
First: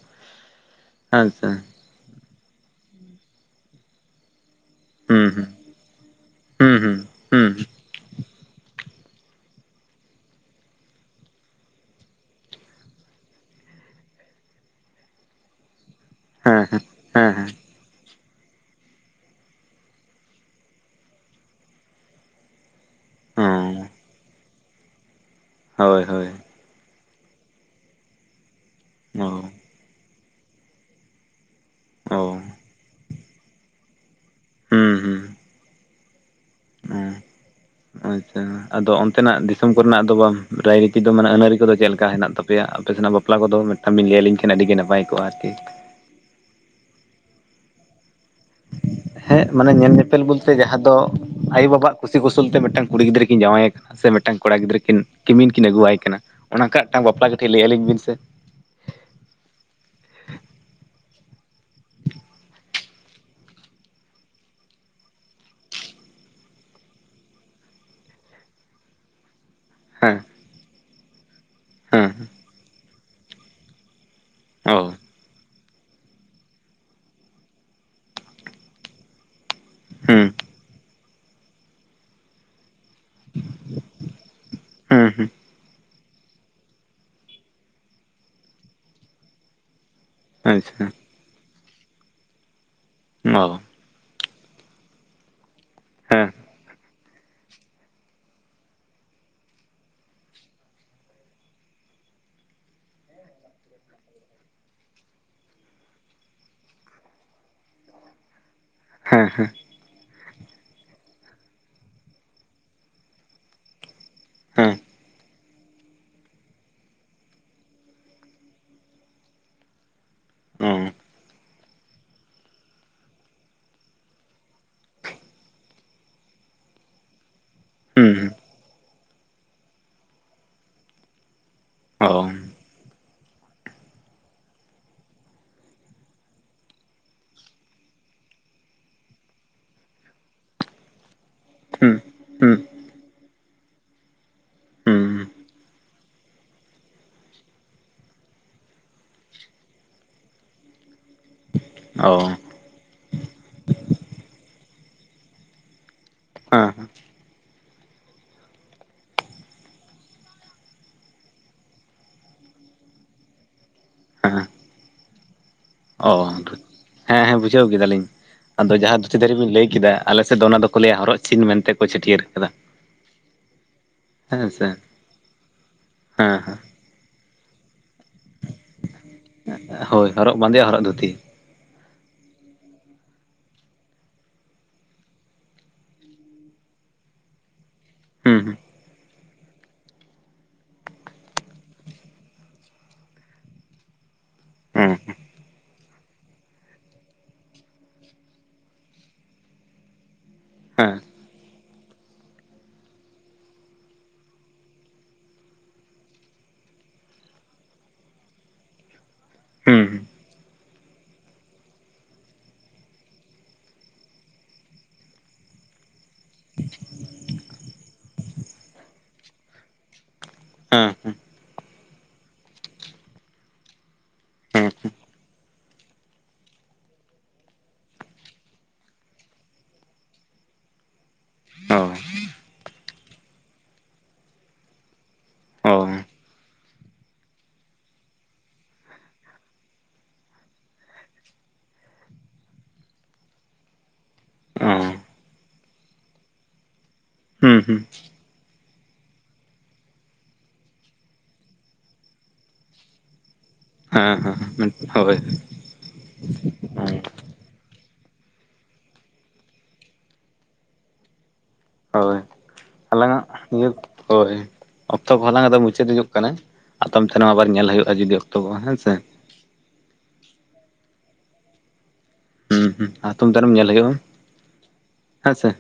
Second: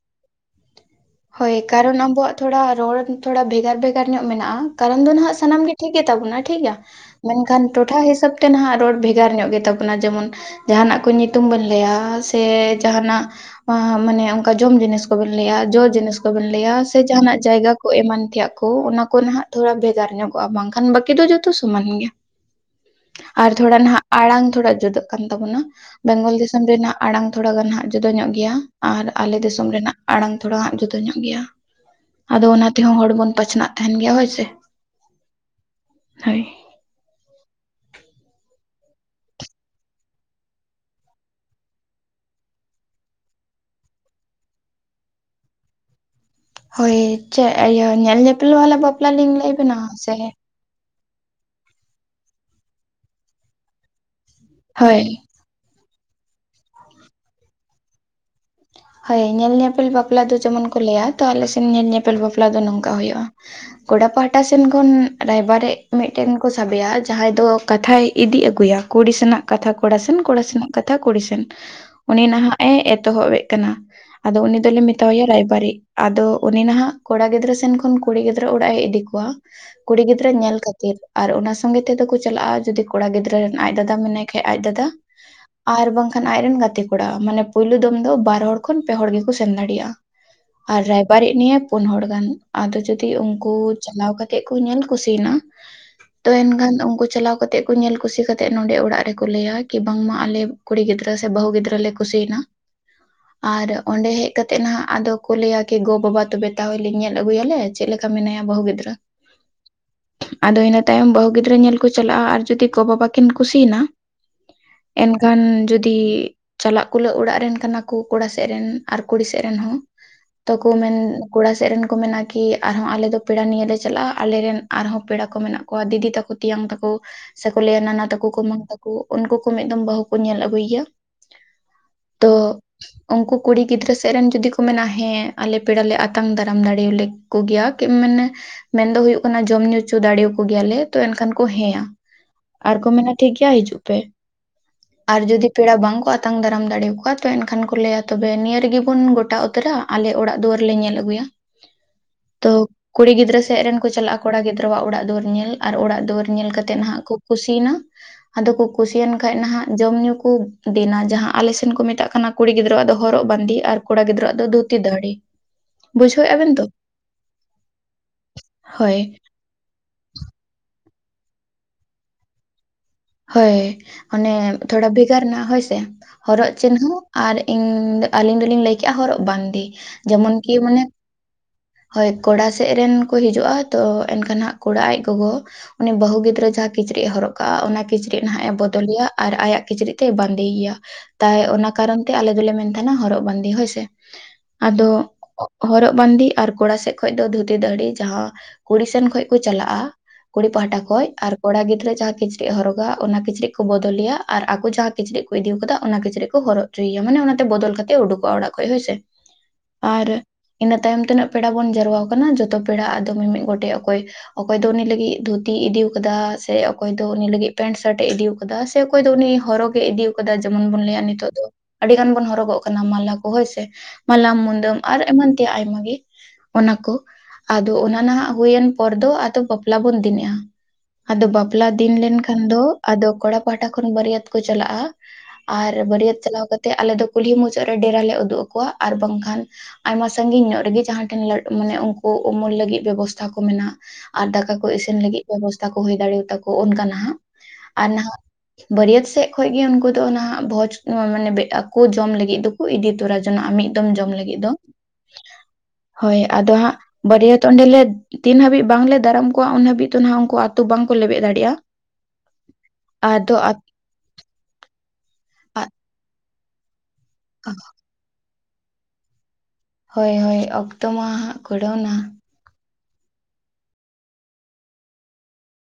ᱟᱪᱪᱷᱟ ᱦᱳᱭ ᱠᱟᱨᱚᱱ ᱟᱵᱚᱣᱟᱜ ᱛᱷᱚᱲᱟ ᱨᱚᱲ ᱛᱷᱚᱲᱟ ᱵᱷᱮᱜᱟᱨ ᱵᱷᱮᱜᱟᱨ ᱧᱚᱜ ᱢᱮᱱᱟᱜᱼᱟ ᱠᱟᱨᱚᱱ ᱫᱚ ᱦᱩᱸ ᱱᱟᱦᱟᱜ ᱦᱩᱸ ᱥᱟᱱᱟᱢ ᱜᱮ ᱴᱷᱤᱠ ᱜᱮᱛᱟᱵᱚᱱᱟ ᱴᱷᱤᱠᱜᱮᱭᱟ ᱦᱩᱸ ᱦᱩᱸ ᱦᱩᱸ ᱢᱮᱱᱠᱷᱟᱱ ᱴᱚᱴᱷᱟ ᱦᱤᱥᱟᱹᱵ ᱛᱮ ᱱᱟᱦᱟᱜ ᱨᱚᱲ ᱵᱷᱮᱜᱟᱨ ᱧᱚᱜ ᱜᱮᱛᱟᱵᱚ ᱚᱱᱟ ᱡᱮᱢᱚᱱ ᱡᱟᱦᱟᱱᱟᱜ ᱠᱚ ᱧᱩᱛᱩᱢ ᱵᱚᱱ ᱞᱟᱹᱭᱟ ᱥᱮ ᱡᱟᱦᱟᱱᱟᱜ ᱟ ᱢᱟᱱᱮ ᱚᱱᱠᱟ ᱡᱚᱢ ᱡᱤᱱᱤᱥ ᱠᱚᱵᱚᱱ ᱞᱟᱹᱭᱟ ᱡᱚ ᱡᱤᱱᱤᱥ ᱠᱚᱵᱚᱱ ᱦᱮᱸ ᱞᱟᱹᱭᱟ ᱦᱮᱸ ᱥᱮ ᱡᱟᱦᱟᱱᱟᱜ ᱦᱮᱸ ᱡᱟᱭᱜᱟ ᱠᱚ ᱮᱢᱟᱱ ᱛᱮᱭᱟᱜ ᱠᱚ ᱚᱱᱟ ᱠᱚ ᱱᱟᱦᱟᱜ ᱛᱷᱚᱲᱟ ᱵᱷᱮᱜᱟᱨ ᱧᱚᱜᱚᱜᱼᱟ ᱵᱟᱝᱠᱷᱟᱱ ᱵᱟᱹᱠᱤ ᱫᱚ ᱡᱚᱛᱚ ᱥᱚᱢᱟᱱ ᱜᱮᱭᱟ <inaudible> ᱟᱨ ᱦᱮᱸ ᱛᱷᱚᱲᱟ ᱱᱟᱦᱟᱜ ᱟᱲᱟᱝ ᱛᱷᱚᱲᱟ ᱡᱩᱫᱟᱹᱜ ᱠᱟᱱ ᱛᱟᱵᱚᱱᱟ ᱦᱳᱭ ᱦᱳᱭ ᱵᱮᱝᱜᱚᱞ ᱫᱤᱥᱚᱢ ᱫᱤᱥᱚᱢ ᱨᱮᱱᱟᱜ ᱟᱲᱟᱝ ᱛᱷᱚᱲᱟ ᱜᱟᱱ ᱦᱟᱸᱜ ᱡᱩᱫᱟᱹ ᱧᱚᱜ ᱜᱮᱭᱟ ᱟᱨ ᱚ ᱟᱞᱮ ᱫᱤᱥᱚᱢ ᱨᱮᱱᱟᱜ ᱟᱲᱟᱝ ᱛᱷᱚᱲᱟ ᱦᱟᱜ ᱡᱩᱫᱟᱹ ᱡᱩᱫᱟ. ᱧᱚᱜ ᱜᱮᱭᱟ ᱚ ᱟᱫᱚ ᱚᱱᱟ ᱛᱮᱦᱚᱸ ᱦᱚᱲ ᱵᱚᱱ ᱵᱟᱪᱷᱱᱟᱜ ᱛᱟᱦᱮᱱ ᱜᱮᱭᱟ ᱦᱳᱭ ᱥᱮ ᱦᱩᱸ ᱦᱩᱸ ᱦᱳᱭ ᱚ ᱟᱪᱪᱷᱟ ᱟᱫᱚ ᱚᱱᱛᱮᱱᱟᱜ ᱫᱤᱥᱚᱢ ᱠᱚᱨᱮᱱᱟᱜ ᱫᱚ ᱵᱟ ᱨᱟᱡᱱᱤᱛᱤ ᱫᱚ ᱢᱟᱱᱮ ᱟᱹᱱᱼ ᱟᱨᱹᱤ ᱠᱚᱫᱚ ᱪᱮᱫ ᱞᱮᱠᱟ ᱦᱮᱱᱟᱜ ᱛᱟᱯᱮᱭᱟ ᱟᱯᱮ ᱥᱮᱱᱟᱜ ᱵᱟᱯ ᱵᱟᱯᱞᱟ ᱠᱚᱫᱚ ᱢᱤᱫᱴᱟᱝ ᱵᱤᱱ ᱞᱟᱹᱭᱟᱹᱞᱤᱧ ᱠᱷᱟᱱ ᱟᱹᱰᱤ ᱜᱮ ᱱᱟᱯᱟᱭ ᱠᱚᱜᱼᱟ ᱟᱨᱠᱤ ᱦᱳᱭ ᱪᱮᱫ ᱤᱭᱟᱹ ᱧᱮᱞ ᱧᱮᱯᱮᱞ ᱵᱟᱞᱟ ᱵᱟᱯᱞᱟ ᱞᱤᱧ ᱞᱟ. ᱭᱟ ᱵᱤᱱᱟ ᱥᱮ ᱥᱮ ᱡᱟᱦᱟᱸ ᱫᱚ ᱟᱭᱳᱵᱟᱵᱟᱣᱟᱜ ᱠᱩᱥᱤ ᱠᱩᱥᱟᱞ ᱛᱮ ᱢᱤᱫᱴᱟᱝ ᱠᱩᱲᱤ ᱜᱤᱫᱽᱨᱟᱹ ᱠᱤᱱ ᱡᱟᱶᱟᱭᱮ ᱠᱟᱱᱟ ᱥᱮ ᱢᱤᱫᱴᱟᱝ ᱠᱚᱲᱟ ᱜᱤᱫᱽᱨᱟᱹ ᱠᱤᱱ ᱦᱳᱭ ᱠᱤᱢᱤᱱ ᱠᱤᱱ ᱟᱹᱜᱩᱣᱟᱭ ᱠᱟᱱᱟ ᱚᱱᱠᱟ ᱢᱤᱫᱴᱟᱝ ᱵᱟᱯᱞᱟ ᱠᱟᱹᱴᱤᱡ ᱞᱟᱹᱭ ᱟᱹᱞᱤᱧ ᱵᱤᱱ ᱥᱮ ᱦᱳᱭ ᱧᱮᱞ ᱧᱮᱯᱮᱞ ᱵᱟᱯᱞᱟ ᱫᱚ ᱡᱮᱢᱚᱱ ᱠᱚ ᱞᱟᱹᱭᱟ ᱛᱚ ᱟᱞᱮ ᱥᱮᱱ ᱧᱮᱞ ᱧᱮᱯᱮᱞ ᱵᱟᱯᱞᱟ ᱫᱚ ᱱᱚᱝᱠᱟ ᱦᱳᱭᱳᱜᱼᱟ ᱠᱚᱲᱟ ᱯᱟᱦᱴᱟ ᱥᱮᱱ ᱠᱷᱚᱱ ᱨᱟᱭᱵᱟᱨᱮᱫ ᱢᱤᱫᱴᱮᱱ ᱠᱚ ᱥᱟᱵᱮᱭᱟ ᱡᱟᱦᱟᱸᱭ ᱫᱚ ᱠᱟᱛᱷᱟᱭ ᱤᱫᱤ ᱟᱹᱜᱩᱭᱟ ᱠᱩᱲᱤᱥᱮᱱᱟᱜ ᱠᱟᱛᱷᱟ ᱠᱚᱲᱟ ᱥᱮᱱ ᱦᱮᱸ ᱠᱚᱲᱟ ᱥᱮᱱᱟᱜ ᱠᱟᱛᱷᱟ ᱠᱩᱲᱤ ᱥᱮᱱ ᱩᱱᱤ ᱦᱮᱸ ᱱᱟᱦᱟᱜ ᱮ ᱮᱛᱚᱦᱚᱵᱮᱜ ᱠᱟᱱᱟ ᱟᱫᱚ ᱩᱱᱤ ᱚ ᱫᱚᱞᱮ ᱢᱮᱛᱟᱣ ᱟᱭᱟ ᱨᱟᱭᱵᱟᱨᱤᱡ ᱟᱫᱚ ᱩᱱᱤ ᱱᱟᱦᱟᱜ ᱠᱚᱲᱟ ᱜᱤᱫᱽᱨᱟᱹ ᱥᱮᱱ ᱠᱷᱚᱱ ᱠᱩᱲᱤ ᱜᱤᱫᱽᱨᱟᱹ ᱚᱲᱟᱜ ᱮ ᱤᱫᱤ ᱠᱚᱣᱟ ᱠᱩᱲᱤ ᱦᱩᱸ ᱜᱤᱫᱽᱨᱟᱹ ᱧᱮᱞ ᱠᱟᱛᱮᱫ ᱟᱨ ᱚᱱᱟ ᱥᱚᱸᱜᱮ ᱛᱮᱫᱚ ᱠᱚ ᱪᱟᱞᱟᱜᱼᱟ ᱡᱩᱫᱤ ᱠᱚᱲᱟ ᱜᱤᱫᱽᱨᱟᱹ ᱨᱮᱱ ᱟᱡ ᱫᱟᱫᱟ ᱢᱮᱱᱟᱭ ᱠᱷᱟᱡ ᱟᱡ ᱫᱟᱫᱟ ᱦᱩᱸ ᱦᱩᱸ ᱟᱨ ᱵᱟᱝ ᱠᱷᱟᱱ ᱟᱡᱨᱮᱱ ᱜᱟᱛᱮ ᱠᱚᱲᱟ ᱢᱟᱱᱮ ᱯᱳᱭᱞᱳ ᱫᱚᱢ ᱫᱚ ᱵᱟᱨ ᱦᱚᱲ ᱠᱷᱚᱱ ᱯᱮ ᱦᱚᱲ ᱜᱮᱠᱚ ᱥᱮᱱ ᱫᱟᱲᱮᱭᱟᱜᱼᱟ ᱟᱨ ᱟᱪᱪᱷᱟ ᱨᱟᱭ ᱵᱟᱨᱤᱫ ᱱᱤᱭᱮ ᱯᱩᱱ ᱦᱚᱲ ᱜᱟᱱ ᱟᱫᱚ ᱡᱩᱫᱤ ᱚ ᱩᱱᱠᱩ ᱪᱟᱞᱟᱣ ᱠᱟᱛᱮᱫ ᱠᱚ ᱧᱮᱞ ᱠᱩᱥᱤᱭᱮᱱᱟ ᱦᱮᱸ ᱛᱚ ᱮᱱᱠᱷᱟᱱ ᱩᱱᱠᱩ ᱪᱟᱞᱟᱣ ᱠᱟᱛᱮᱫ ᱠᱚ ᱧᱮᱞ ᱠᱩᱥᱤ ᱠᱟᱛᱮᱫ ᱱᱚᱰᱮ ᱚᱲᱟᱜ ᱨᱮᱠᱚ ᱞᱟᱹᱭᱟ ᱠᱤ ᱵᱟᱝᱢᱟ ᱟᱞᱮ ᱠᱩᱲᱤ ᱜᱤᱫᱽᱨᱟᱹ ᱥᱮ ᱵᱟᱹᱦᱩ ᱜᱤᱫᱽᱨᱟᱹ ᱞᱮ ᱠᱩᱥᱤᱭᱱᱟ ᱟᱨ ᱚᱸᱰᱮ ᱦᱮᱡ ᱠᱟᱛᱮᱫ ᱱᱟᱦᱟᱜ ᱟᱫᱚ ᱠᱚ ᱞᱟᱹᱭᱟ ᱠᱤ ᱜᱚ ᱵᱟᱵᱟ ᱛᱚᱵᱮ ᱛᱟᱦᱞᱮ ᱧᱮᱞ ᱟᱹᱜᱩᱭᱟᱞᱮ ᱪᱮᱫ ᱞᱮᱠᱟ ᱢᱮᱱᱟᱭᱟ ᱵᱟᱦᱩ ᱜᱤᱫᱽᱨᱟᱹ ᱦᱮᱸ ᱦᱮᱸ ᱟᱫᱚ ᱤᱱᱟᱹ ᱛᱟᱭᱚᱢ ᱵᱟᱹᱦᱩ ᱜᱤᱫᱽᱨᱟᱹ ᱧᱮᱞ ᱠᱚ ᱪᱟᱞᱟᱜᱼᱟ ᱟᱨ ᱡᱩᱫᱤ ᱜᱚ ᱵᱟᱵᱟ ᱠᱤᱱ ᱠᱩᱥᱤᱭᱱᱟ ᱦᱮᱸ ᱮᱱᱠᱷᱟᱱ ᱡᱩᱫᱤ ᱪᱟᱞᱟᱜ ᱠᱩᱞᱟᱹᱜ ᱚᱲᱟᱜ ᱨᱮᱱ ᱠᱟᱱᱟ ᱠᱚ ᱠᱚᱲᱟ ᱥᱮᱜ ᱨᱮᱱ ᱟᱨ ᱠᱩᱲᱤ ᱥᱮᱜ ᱨᱮᱱ ᱦᱚᱸ ᱛᱚᱠᱚ ᱚ ᱢᱮᱱ ᱠᱚᱲᱟ ᱥᱮᱫ ᱨᱮᱱ ᱠᱚ ᱢᱮᱱᱟ ᱠᱤ ᱟᱨᱦᱚᱸ ᱟᱞᱮ ᱫᱚ ᱯᱮᱲᱟ ᱱᱤᱭᱟᱹ ᱞᱮ ᱪᱟᱞᱟᱜᱼᱟ ᱟᱞᱮᱨᱮᱱ ᱟᱨᱦᱚᱸ ᱯᱮᱲᱟ ᱠᱚ ᱢᱮᱱᱟᱜ ᱠᱚᱣᱟ ᱫᱤᱫᱤ ᱛᱟᱠᱚ ᱛᱤᱭᱟᱝ ᱛᱟᱠᱚ ᱥᱮᱠᱚ ᱞᱟᱹᱭᱟ ᱱᱟᱱᱟ ᱛᱟᱠᱚ ᱦᱩᱸ ᱠᱩᱢᱟᱝ ᱛᱟᱠᱚ ᱩᱱᱠᱩ ᱠᱚ ᱢᱤᱫ ᱫᱚᱢ ᱵᱟᱹᱦᱩ ᱠᱚ ᱧᱮᱞ ᱟᱹᱜᱩᱭ ᱭᱟ ᱚ ᱛᱚ ᱩᱱᱠᱩ ᱠᱩᱲᱤ ᱜᱤᱫᱽᱨᱟᱹ ᱥᱮᱜ ᱨᱮᱱ ᱡᱩᱫᱤ ᱠᱚ ᱢᱮᱱᱟ ᱦᱮᱸ ᱟᱞᱮ ᱯᱮᱲ ᱞᱮ ᱟᱛᱟᱝ ᱫᱟᱨᱟᱢ ᱫᱟᱲᱮᱭᱟᱞᱮ ᱠᱚ ᱜᱮᱭᱟ ᱠᱤ ᱢᱟᱱᱮ ᱢᱮᱱ ᱫᱚ ᱦᱩᱭᱩᱜ ᱠᱟᱱᱟ ᱡᱚᱢ ᱧᱩ ᱪᱚ ᱫᱟᱲᱮᱭᱟᱠᱚ ᱜᱮᱭᱟᱞᱮ ᱛᱚ ᱮᱱᱠᱷᱟᱱ ᱠᱚ ᱦᱮᱸᱭᱟ ᱦᱩᱸ ᱦᱩᱸ ᱟᱨ ᱠᱚ ᱢᱮᱱᱟ ᱴᱷᱤᱠ ᱜᱮᱭᱟ ᱦᱤᱡᱩᱜ ᱯᱮ ᱟᱨ ᱦᱩᱸ ᱡᱩᱫᱤ ᱯᱮᱲᱟ ᱵᱟᱝᱠᱚ ᱟᱛᱟᱝ ᱫᱟᱨᱟᱢ ᱫᱟᱲᱮᱭᱟᱠᱚᱣᱟ ᱛᱚ ᱮᱱ ᱠᱷᱟᱱ ᱠᱚ ᱞᱟᱹᱭᱟ ᱛᱚᱵᱮ ᱱᱤᱭᱟᱹ ᱨᱮᱜᱮ ᱵᱚᱱ ᱜᱚᱴᱟ ᱩᱛᱟᱹᱨᱟ ᱟᱞᱮ ᱚᱲᱟᱜ ᱫᱩᱣᱟᱹᱨ ᱞᱮ ᱧᱮᱞ ᱟᱹᱜᱩᱭᱟ ᱚ ᱛᱚ ᱠᱩᱲᱤ ᱜᱤᱫᱽᱨᱟᱹ ᱥᱮᱜ ᱨᱮᱱ ᱠᱚ ᱪᱟᱞᱟᱜᱼᱟ ᱠᱚᱲᱟ ᱜᱤᱫᱽᱨᱟᱹᱣᱟᱜ ᱚᱲᱟᱜ ᱫᱩᱣᱟᱹᱨ ᱧᱮᱞ ᱟᱨ ᱚᱲᱟᱜ ᱫᱩᱣᱟᱹᱨ ᱧᱮᱞ ᱦᱮᱸ ᱠᱟᱛᱮᱫ ᱱᱟᱦᱟᱜ ᱠᱚ ᱠᱩᱥᱤᱭᱱᱟ ᱟᱫᱚ ᱠᱚ ᱠᱩᱥᱤᱭᱮᱱ ᱠᱷᱟᱡ ᱱᱟᱦᱟᱜ ᱡᱚᱢ ᱧᱩ ᱠᱚ ᱫᱤᱱ ᱟ ᱡᱟᱦᱟᱸ ᱟᱞᱮ ᱥᱮᱱ ᱠᱚ ᱢᱮᱛᱟᱜ ᱠᱟᱱᱟ ᱠᱩᱲᱤ ᱜᱤᱫᱽᱨᱟᱹᱣᱟᱜ ᱫᱚ ᱦᱚᱨᱚᱜ ᱵᱟᱸᱫᱮ ᱟᱨ ᱠᱚᱲᱟ ᱜᱤᱫᱽᱨᱟᱹᱣᱟᱜ ᱫᱚ ᱫᱷᱩᱛᱤ ᱫᱟᱹᱲᱤ ᱚ ᱦᱮᱸ ᱦᱮᱸ ᱵᱩᱡᱷᱟᱹᱣ ᱠᱮᱫᱟᱞᱤᱧ ᱟᱫᱚ ᱦᱳᱭ ᱡᱟᱦᱟᱸ ᱫᱷᱩᱛᱤ ᱫᱷᱟᱹᱨᱤ ᱵᱤᱱ ᱞᱟᱹᱭ ᱠᱮᱫᱟ ᱟᱞᱮ ᱥᱮᱫ ᱫᱚ ᱚᱱᱟ ᱫᱚᱠᱚ ᱞᱟᱹᱭᱟ ᱦᱚᱨᱚᱜ ᱪᱤᱱ ᱢᱮᱱᱛᱮ ᱠᱚ ᱪᱷᱟᱹᱴᱤᱭᱟᱹᱨ ᱟᱠᱟᱫᱟ᱾ ᱦᱳᱭ ᱚᱱᱮ ᱦᱮᱸ ᱥᱮ ᱛᱷᱚᱲᱟ ᱵᱷᱮᱜᱟᱨ ᱱᱟ ᱦᱳᱭᱥᱮ ᱦᱮᱸ ᱦᱚᱨᱚᱜ ᱦᱮᱸ ᱪᱮᱱ ᱦᱚᱸ ᱟᱨ ᱤᱧ ᱟᱹᱞᱤᱧ ᱫᱚᱞᱤᱧ ᱞᱟᱹᱭᱠᱮᱜᱼᱟ ᱦᱚᱨᱚᱜ ᱵᱟᱱᱫᱤ ᱦᱳᱭ ᱡᱮᱢᱚᱱ ᱦᱚᱨᱚᱜ ᱠᱤ ᱵᱟᱸᱫᱮᱭᱟ ᱦᱚᱨᱚᱜ ᱢᱟᱱᱮ ᱫᱷᱩᱛᱤ ᱦᱳᱭ ᱠᱚᱲᱟ ᱥᱮᱫ ᱨᱮᱱ ᱠᱚ ᱦᱤᱡᱩᱜ ᱟ ᱛᱚ ᱮᱱᱠᱷᱟᱱ ᱦᱟᱸᱜ ᱠᱚᱲᱟ ᱟᱡ ᱜᱚᱜᱚ ᱩᱱᱤ ᱵᱟᱹᱩ ᱜᱤᱫᱽᱨᱟᱹ ᱡᱟᱦᱟᱸ ᱠᱤᱪᱨᱤᱡ ᱮ ᱦᱚᱨᱚᱜ ᱠᱟᱜᱼᱟ ᱚᱱᱟ ᱠᱤᱪᱨᱤᱡ ᱱᱟᱦᱟᱜ ᱮ ᱦᱩᱸ ᱵᱚ ᱫᱚᱞᱮᱭᱟ ᱟᱨ ᱟᱭᱟᱜ ᱠᱤᱪᱨᱤᱡ ᱛᱮᱭ ᱵᱟᱸᱫᱮᱭ ᱭᱟ᱾ ᱛᱟᱭ ᱚᱱᱟ ᱠᱟᱨᱚᱱ ᱛᱮ ᱟᱞᱮ ᱫᱚᱞᱮ ᱢᱮᱱ ᱛᱟᱦᱮᱱᱟ ᱦᱚᱨᱚᱜ ᱵᱟᱱᱫᱮ ᱦᱳᱭᱥᱮ ᱟᱫᱚ ᱦᱩᱸ ᱦᱚᱨᱚᱜ ᱵᱟᱹᱱᱫᱮ ᱟᱨ ᱠᱚᱲᱟ ᱥᱮᱫ ᱠᱷᱚᱡ ᱫᱚ ᱫᱷᱩᱛᱤ ᱫᱟᱹᱦᱲᱤ ᱡᱟᱦᱟᱸ ᱠᱩᱲᱤ ᱥᱮᱱ ᱠᱷᱚᱡ ᱠᱚ ᱪᱟᱞᱟᱜ ᱟ ᱠᱩᱲᱤ ᱯᱟᱦᱴᱟ ᱦᱮᱸ ᱠᱷᱚᱡ ᱟᱨ ᱠᱚᱲᱟ ᱜᱤᱫᱽᱨᱟᱹ ᱡᱟᱦᱟᱸ ᱠᱤᱪᱨᱤᱡ ᱮ ᱦᱚᱨᱚᱜᱟ ᱚᱱᱟ ᱠᱤᱪᱨᱤᱡ ᱠᱚ ᱵᱚᱫᱚᱞᱮᱭᱟ ᱟᱨ ᱟᱠᱚ ᱡᱟᱦᱟᱸ ᱠᱤᱪᱨᱤᱜ ᱤᱫᱤᱣ ᱠᱟᱫᱟ ᱚᱱᱟ ᱠᱤᱪᱨᱤᱡ ᱠᱚ ᱦᱚᱨᱚᱜ ᱩᱪᱩᱭᱟ ᱢᱟᱱᱮ ᱚᱱᱟᱛᱮ ᱵᱚᱫᱚᱞ ᱠᱟᱛᱮᱜ ᱩᱰᱩᱠᱚᱜᱼᱟ ᱚᱲᱟᱜ ᱠᱷᱚᱡ ᱦᱳᱭ ᱥᱮ ᱦᱩᱸ ᱟᱨ ᱤᱱᱟᱹ ᱛᱟᱭᱚᱢ ᱛᱤᱱᱟᱹᱜ ᱯᱮᱲᱟ ᱵᱚᱱ ᱡᱟᱨᱣᱟ ᱟᱠᱟᱱᱟ ᱡᱚᱛᱚ ᱯᱮᱲᱟ ᱟᱫᱚ ᱢᱤᱢᱤᱫ ᱜᱚᱴᱮᱡ ᱚᱠᱚᱭ ᱚᱠᱚᱭ ᱫᱚ ᱩᱱᱤ ᱞᱟᱹᱜᱤᱫ ᱫᱷᱩᱛᱤ ᱤᱫᱤᱣᱠᱟᱫᱟ ᱥᱮ ᱚᱠᱚᱭ ᱫᱚ ᱩᱱᱤ ᱞᱟᱹᱜᱤᱫ ᱯᱮᱱᱴ ᱥᱟᱨᱴ ᱮ ᱤᱫᱤᱣ ᱥᱮ ᱚᱠᱚᱭ ᱫᱚ ᱩᱱᱤ ᱦᱚᱨᱚᱜᱮ ᱤᱫᱤᱣᱠᱟᱫᱟ ᱡᱮᱢᱚᱱ ᱵᱚᱱ ᱦᱮᱸ ᱞᱟᱹᱭᱟ ᱦᱮᱸ ᱱᱤᱛᱚᱜ ᱫᱚ ᱟᱹᱰᱤ ᱜᱟᱱ ᱵᱚᱱ ᱦᱚᱨᱚᱜᱚᱜ ᱠᱟᱱᱟ ᱢᱟᱞᱟ ᱠᱚ ᱦᱳᱭᱥᱮ ᱢᱟᱞᱟ ᱦᱮᱸ ᱢᱩᱫᱟᱹᱢ ᱟᱨ ᱮᱢᱟᱱ ᱛᱮᱭᱟᱜ ᱟᱭᱢᱟ ᱜᱮ ᱚᱱᱟ ᱠᱚ ᱟᱫᱚ ᱚᱱᱟ ᱱᱟᱦᱟᱜ ᱦᱩᱭᱮᱱ ᱯᱚᱨ ᱫᱚ ᱟᱫᱚ ᱵᱟᱯᱞᱟ ᱵᱚᱱ ᱫᱤᱱᱮᱜ ᱟ᱾ ᱟᱫᱚ ᱵᱟᱯᱞᱟ ᱚ ᱫᱤᱱ ᱞᱮᱱᱠᱷᱟᱱ ᱫᱚ ᱟᱫᱚ ᱠᱚᱲᱟ ᱯᱟᱦᱟᱴᱟ ᱠᱷᱚᱱ ᱵᱟᱹᱨᱭᱟᱹᱛ ᱠᱚ ᱪᱟᱞᱟᱜᱼᱟ᱾ ᱟᱨ ᱚ ᱵᱟᱹᱨᱭᱟᱹᱛ ᱪᱟᱞᱟᱣ ᱠᱟᱛᱮᱜ ᱟᱞᱮ ᱫᱚ ᱠᱩᱞᱦᱤ ᱢᱩᱪᱟᱹᱫ ᱨᱮ ᱰᱮᱨᱟ ᱞᱮ ᱩᱫᱩᱜ ᱟᱠᱚᱣᱟ ᱟᱨ ᱵᱟᱝᱠᱷᱟᱱ ᱟᱭᱢᱟ ᱥᱟᱟᱹᱜᱤᱧ ᱧᱚᱜ ᱨᱮᱜᱮ ᱡᱟᱦᱟᱸ ᱴᱷᱮᱱ ᱞᱮ ᱢᱟᱱᱮ ᱩᱱᱠᱩ ᱩᱢᱩᱞ ᱞᱟᱹᱜᱤᱫ ᱵᱮᱵᱚᱥᱛᱷᱟ ᱠᱚ ᱢᱮᱱᱟᱜ ᱟᱨ ᱫᱟᱠᱟ ᱠᱚ ᱚ ᱤᱥᱤᱱ ᱞᱟᱹᱜᱤᱫ ᱵᱮᱵᱚᱥᱛᱷᱟ ᱠᱚ ᱦᱩᱭ ᱫᱟᱲᱮᱭᱟᱛᱟᱠᱚ ᱚᱱᱠᱟ ᱱᱟᱦᱟᱜ ᱦᱩᱸ ᱦᱩᱸ ᱟᱨ ᱱᱟᱦᱟᱜ ᱵᱟᱹᱨᱭᱟᱹᱛ ᱥᱮᱫ ᱠᱷᱚᱡ ᱜᱮ ᱩᱱᱠᱩ ᱫᱚ ᱚᱱᱟᱦᱟᱜ ᱵᱷᱚᱡᱽ ᱢᱟᱱᱮ ᱵᱮᱴᱟ ᱠᱚ ᱡᱚᱢ ᱞᱟᱹᱜᱤᱫ ᱫᱚᱠᱚ ᱤᱫᱤ ᱛᱚᱨᱟ ᱡᱚᱱᱟᱜᱼᱟ ᱢᱤᱫ ᱫᱚᱢ ᱡᱚᱢ ᱦᱮᱸ ᱞᱟᱹᱜᱤᱫ ᱫᱚ ᱦᱮᱸ ᱦᱳᱭ ᱦᱳᱭ ᱟᱫᱚ ᱦᱟᱸᱜ ᱵᱟᱹᱨᱭᱟᱹᱛ ᱚᱸᱰᱮᱞᱮ ᱛᱤᱱ ᱦᱟᱹᱵᱤᱡ ᱵᱟᱝᱞᱮ ᱫᱟᱨᱟᱢ ᱠᱚᱣᱟ ᱩᱱ ᱦᱟᱹᱵᱤᱡ ᱱᱟᱦᱟᱜ ᱩᱱᱠᱩ ᱟᱛᱳ ᱵᱟᱝᱠᱚ ᱞᱮᱵᱮᱫ ᱫᱟᱲᱮᱭᱟᱜᱼᱟ ᱦᱳᱭ ᱟᱫᱚ <unintelligible> ᱚᱠᱛᱚ ᱠᱚ <unintelligible> ᱟᱫᱚ ᱢᱩᱪᱟᱹᱫ ᱦᱤᱡᱩᱜ ᱠᱟᱱᱟ ᱟᱛᱷᱟᱢ ᱵᱟᱨ ᱱᱚᱣᱟ ᱵᱟᱨ ᱧᱮᱞ ᱦᱩᱭᱩᱜ-ᱟ, ᱡᱩᱫᱤ ᱛᱚ ᱦᱮᱸ ᱥᱮ ᱦᱳᱭ ᱦᱳᱭ ᱚᱠᱛᱚ ᱢᱟ ᱦᱟᱸᱜ ᱠᱩᱲᱟᱹᱣᱱᱟ᱾ ᱦᱩᱸ ᱦᱩ ᱦᱟᱛᱚᱢ ᱫᱟᱨᱮᱢ ᱧᱮᱞᱮᱜᱮ ᱵᱚᱱ ᱦᱮᱸ ᱥᱮ